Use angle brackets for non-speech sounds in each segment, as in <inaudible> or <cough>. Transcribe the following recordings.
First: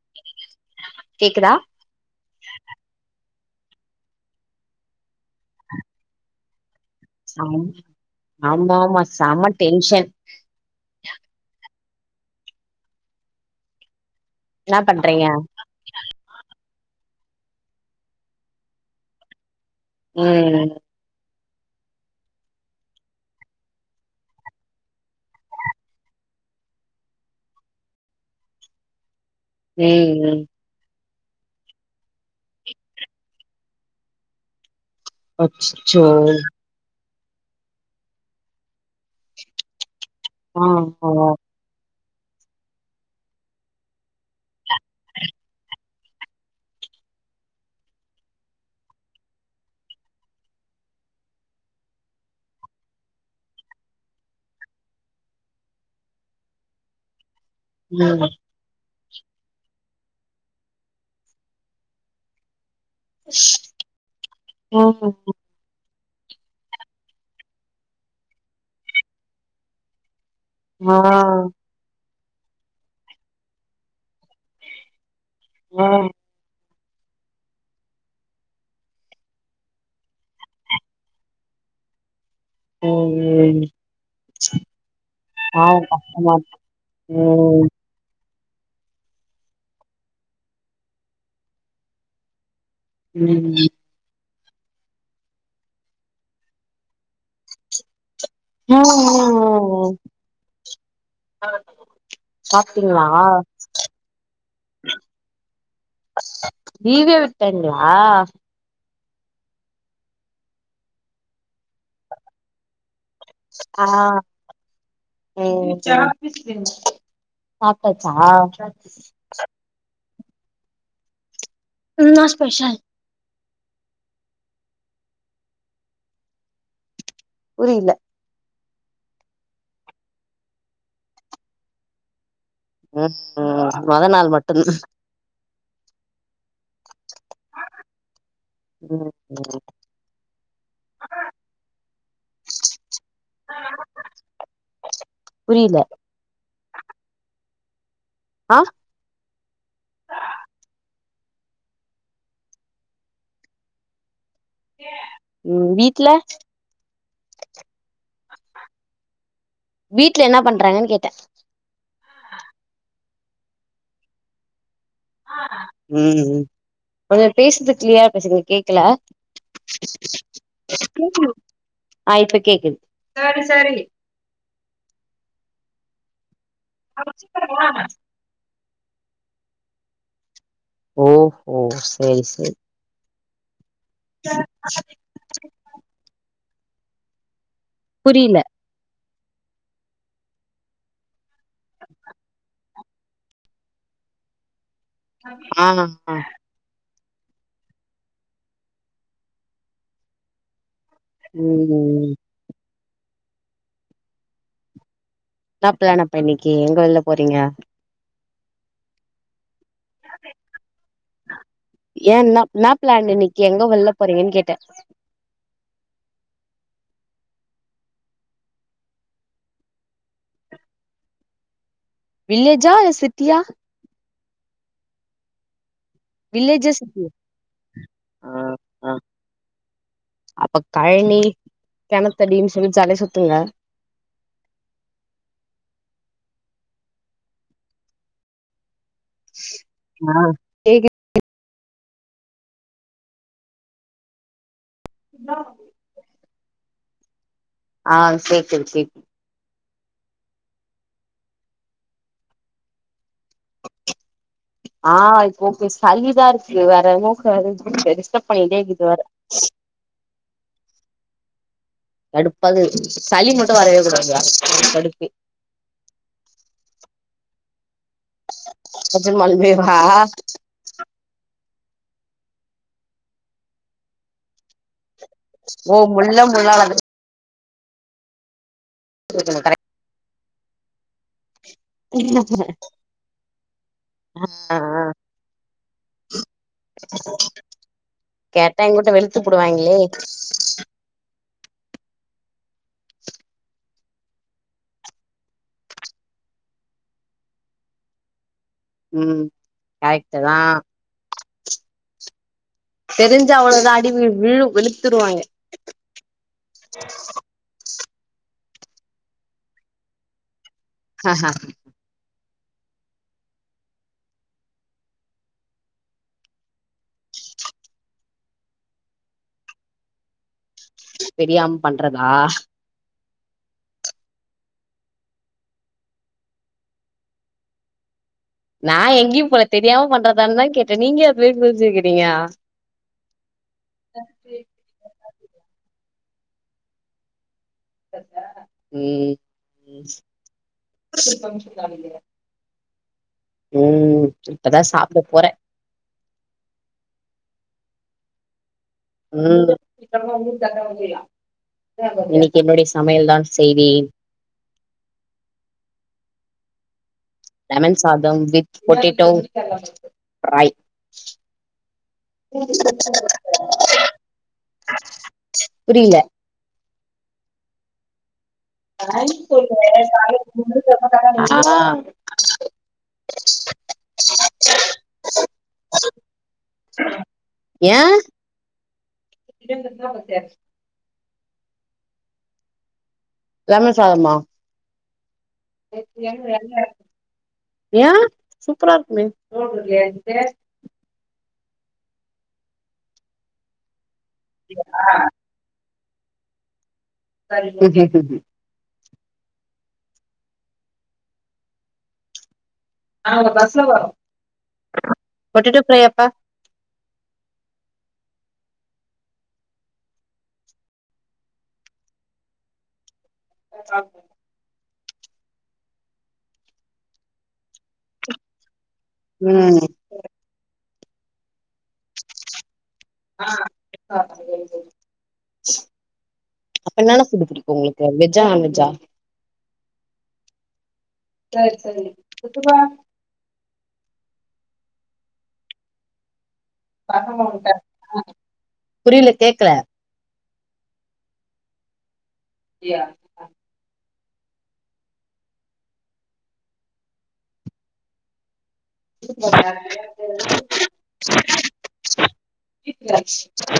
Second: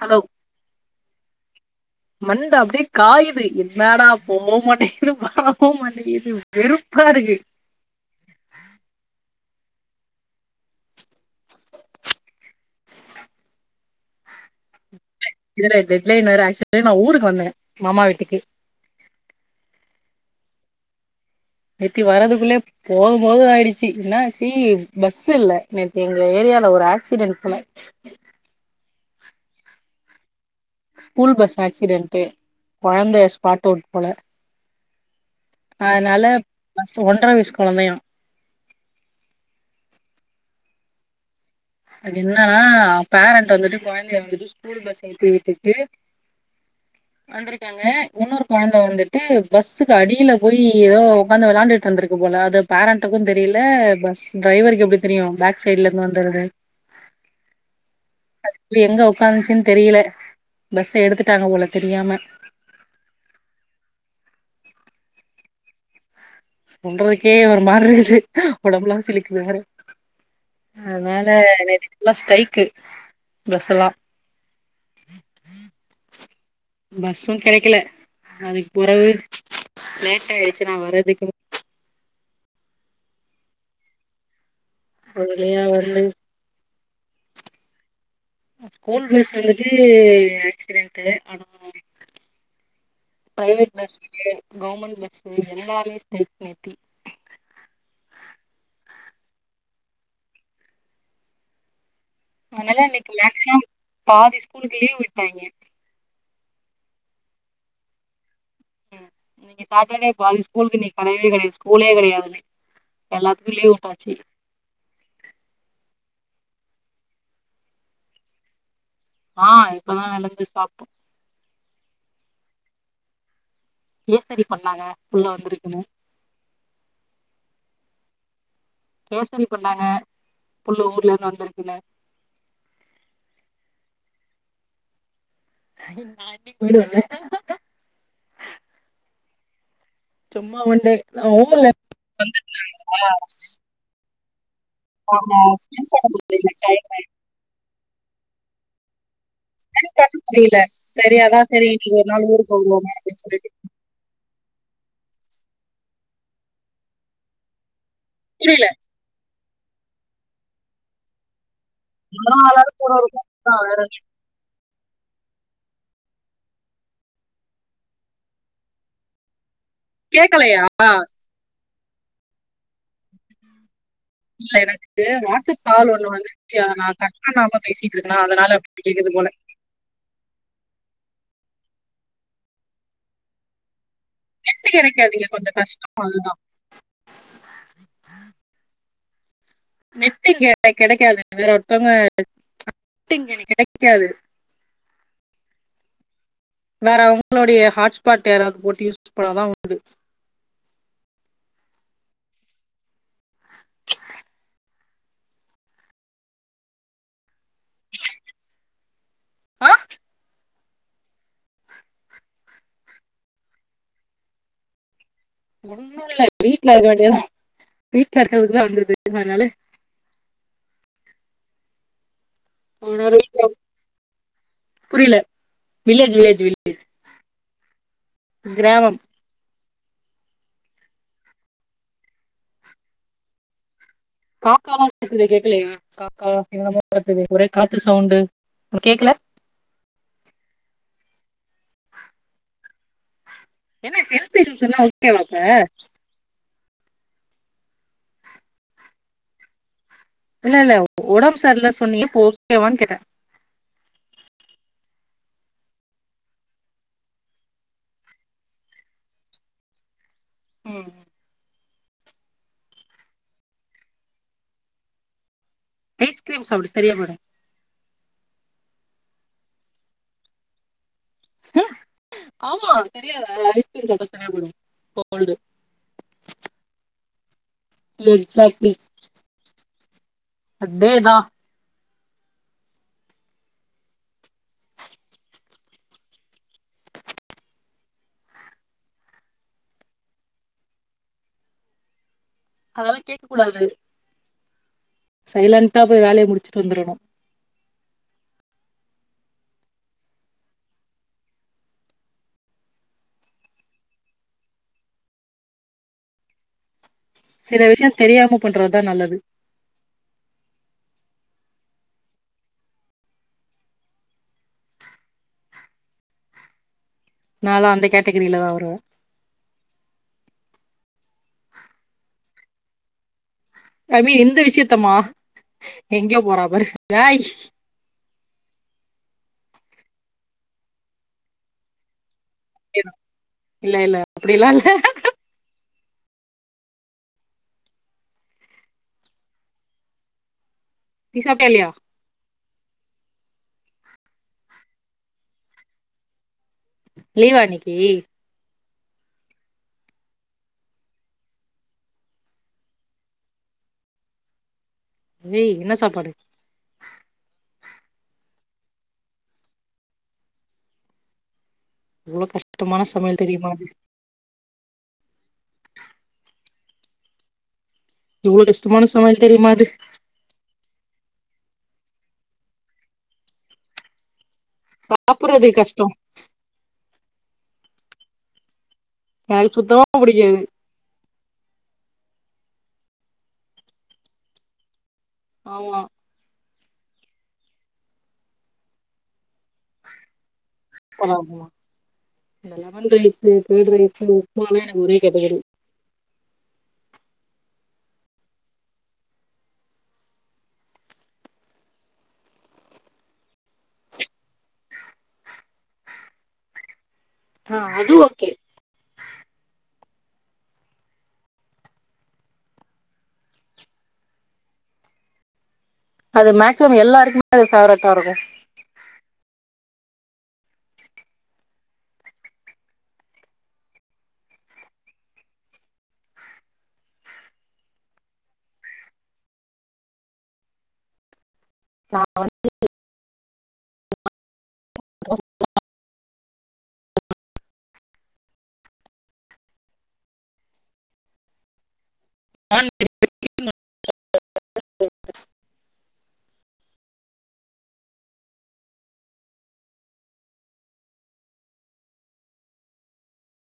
Hello கேக்குதா மண்ட அப்டியே காயுது என்னடா போவவு மாட்டங்குது வரவு மாட்டேங்குது வெறுப் ஆ ஆமா ஆமா செம டென்ஷன் என்னா பண்றீங்க இதுல டெட்லைன் வேற ஆக்சுவலி நா ஊருக்கு வந்த மாமா வீட்டுக்கு ம் நேத்தி வரதுக்குலே போதுபோதுனு ஆயிடுச்சு என்ன ஆச்சு பஸ் இல்ல நேத்தி எங்க ஏரியால ஒரு ஆக்சிடென்ட் போல ம் ம் ஸ்கூல் பஸ் ஆக்சிடென்டு கொழந்த ஸ்பாடவுட் போல அச்சச்சோ அதனால பஸ் ஒன்ற வயசு கொழந்தையா ஆ ஆமா அதுக் என்னன்ன அவங்க பேரண்ட் வந்துட்டு கொழந்தய வந்துட்டு ஸ்கூல் பஸ்ஸ ஏத்தி விட்டுட்டு வந்துரு க்காங்க இன்னொரு கொழந்த வந்துட்டு பஸ்ஸுக்கு அடியில போய் ஏதோ உக்காந்து விளாண்டுட்டு இருந்திருக்கு போல அத பேரண்ட்டுக்கு தெரியல பஸ் டிரரைவருக்கு எப்டி தெரியு பேக் சைட்ல இருந்து வந்தது ம் எங்க உக்காந்துச்சின்னு தெரியல பஸ் எடுத்துட்டாங்க போல தெரியாம ஆ ஆ ஆ சொல்றக்கே ஒரு மாரி இருக்குது ஒடம்புலா சிலிக்குது ஆ அதனால நேத்து எல்லா ஸ்டைக்கு பஸ்ஸெல்லா ஆ பஸ்ஸு கெடைக்கல அதுக்கு பொறவு லேட் ஆயிடுச்சு நா வர்றதுக்கு <unintelligible> ஒரு வழியா பாவோ வந்து கஷ்டமா இருக்கு ம் ஸ்கூல் பஸ் வந்துட்டு ஆக்சிடென்ட்டு <inaudible> ம் ம் பிரைவேட் பஸுங்க கவர்மெண்ட் பஸு எல்லாமே ஸ்ட்ரைக் நேத்தி ம் ம் ம் அ அதனால இன்னைக்கு மேக்சிமம் பாதி ஸ்கூலுக்கு லீவ் விட்டாய்ங்க லீவே விட்டாய்ங்களா இன்னைக்கு சாட்டர்டே பாதி ஸ்கூலுக்கு நீ கடயவே கடையாது ஸ்கூலே கெடையாது எல்லாத்துக்கு லீவ் ஆ விட்டாச்சு ம் சாப்டாச்சா ஆ இப்பதா <unintelligible> சாப்டோ இன்னா ஸ்பெஷல் என்னடி பண்ணாங்க புள்ள வந்திருக்குன்னு புரில கேசரி பண்ணாங்க புள்ள ஊர்ல இருந்து வந்திருக்குன்னு ம் ம் மொத நாள் மட்டு தா நா இன்னைக்கு போய்டுவே ம் ம் சும்மா ஒண்டே ஊர்ல இருந்து வந்துருந்தாங்களா புரியல <unintelligible> ஆ என் <inaudible> புரியல சரி அதா சரி இன்னைக்கு ஒரு நாள் ஊர் போவோமே அப்டின் சொல்லிட்டு ம் வீட்ல இவ இல்ல வீட்ல என்னா பண்றாங்கன் கேட்ட நம்ளா ஆள் ஆளாளுக்கு ஒரு ஒரு <unintelligible> ம் கொஞ்ச பேசுறது கிளியரா பேசுங்க கேக்கல கேட்கலையா ஆ இப்ப கேக்குது இல்ல எனக்கு வாட்ஸ்அப் கால் ஒன்னு வந்து நாப்ப்ப கட் பண்ணாம பேசிட்டு இருக் நா அதனாலப்ஸ் அப்படிய் கேக்குது போல ஓஹோ ஓ செய் செய் நெட்டு கெடைக்காது கொஞ்ச கஷ்டோ அதுதா புரில்ல நெட்டு இங்க கெடைக்காது வேற ஒருத்தவங்க நெட்டு இங்க கெடைக்காது ஆ ஆ வேற அவங்களுடைய ஹாட்ஸ்பாட் யாராவது போட்டு யூஸ் பண்ணாதா உண்டு ம் ம் சாப்பில்லானா இப்ப இன்னைக்கி எங்க வெள்ல போறங்க ஆ? ஏனா நா என்னா பிளான்னு இன்னைக்கி எங்க வெள்ள போறங்கன் கேட்ட ஒன்னு இல்ல வீட்ல இருக்க வேண்டியா வீட்ல இருக்கறதுக்குதா வந்துருக்க அதனால வில்லேஜா உன்னோட சிட்டியா வீட்ல புரியல வில்லேஜ் சிட்டியா ஆ கிராமம் அப்ப கழனி கிணத்தடினு சொல்லி ஜால சுத்துங்க காக்காவா கத்து கேக்கலையா காக்கா என்னமா கத்துது ஒரே காத்து சவுண்டு உனக் கேக்கல ஆ கேக்குது ஏனா ஹெல்த் இஷ்யூஸ்ல்லா ஓகேவாப்ப ஆ சேரி சேரி பிப் இல்ல இல்ல உடம்பு சர்லன்னு சொன்னேயே இப்ப ஓகேவான்னு கேட்ட ஆ இப்ப ஓகே சளிதா இருக்கு வேற என்னமோ கெடையாது பெருசா பண்ணிட்டே இருக்குது அத ம் ம் தடுப்பாது சளி மட்டும் வரவே கூடாதுயா தடுப்பு பிஸ்கிரீம் சாப்பிடு சரியாபோய்டு நெஜமாலுமே வா அ ஆமா தெரியாது ஐஸ்க்ரீம் சாப்டா சரியா போய்டு ஒ கோல்டு ஓ முள்ள முள்ளாலதா எக்ஸாக்ட்லி <unintelligible> அதே இதுதா குங்கும பூவ அ ஆ ஆ கேட்டா எங்யுட்டல வெளுத்து புடுவாங்ளே அதலா கேக்க கூடாது சைலண்டா போய் வேலய முடிச்சிட்டு வந்துரணு உம் கரெக்டுதா தெரிஞ்சா அவ்ளதா அடி விழு விழு வெளுத்துருவாங்க சில விஷ்யோத் தெரியாம பண்றத்தா நல்லது அ ஆ நாலு அந்த கேட்டகிரிலதா வருவே பெரியாம் பண்றதா அமீ எந்த விஷ்யத்தமா எங்யோ போறா பாரு ஏய் நா எங்யும் போல தெரியாம பண்றதான்தா கேட்டே நீங்க ஏ அத் மேரி <unintelligible> இல்ல இல்ல அப்டிலா இல்ல நீ சாப்ட்டியா இல்லையா ம் ம் இப்பதா சாப்ட போறே லீவா இன்னக்கி ம் இன்னைக்கு என்னோடைய சமையல்தான் செய்வேன் வே என்ன சாப்பாடு லெமன் சாதம் வித் பொட்டேட்டோ ஃபிரை இவ்ளோ கஷ்டமான சமையல் தெரியுமா புரில இவ்ளோ கஷ்டமான சமையல் தெரியுமா அது ஆ சாப்புறது கஷ்டோ ஏ எனக்கு சுத்தமா புடிக்காது லெமன் சாதமா ஆமா ஏ சூப்பரா இருக்குமே பறம்மா இந்த லெமன் ரைஸு கேர்டு ரைஸு உப்மாலா எனக்கு ஒரே கேட்டகரி இப்ப கேக்குது நாங்க பஸ்ல வரோ ஆ அது ஓகே <unintelligible> அது மேக்சிமம் எல்லாருக்குமே அது பேவரட்டாருகு ம் ஆ <unintelligible> அப்ப என்னாலா ஃபுட்டு புடிக்கு உங்ளுக்கு வெஜ்ஜா நான்வெஜ்ஜா சரி சரி சுத்தபா புரில கேக்கல <unintelligible> <unintelligible>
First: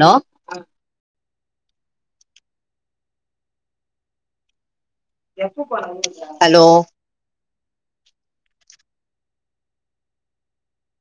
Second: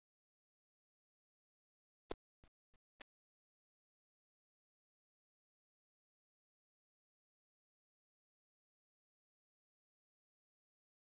நோ ஹலோ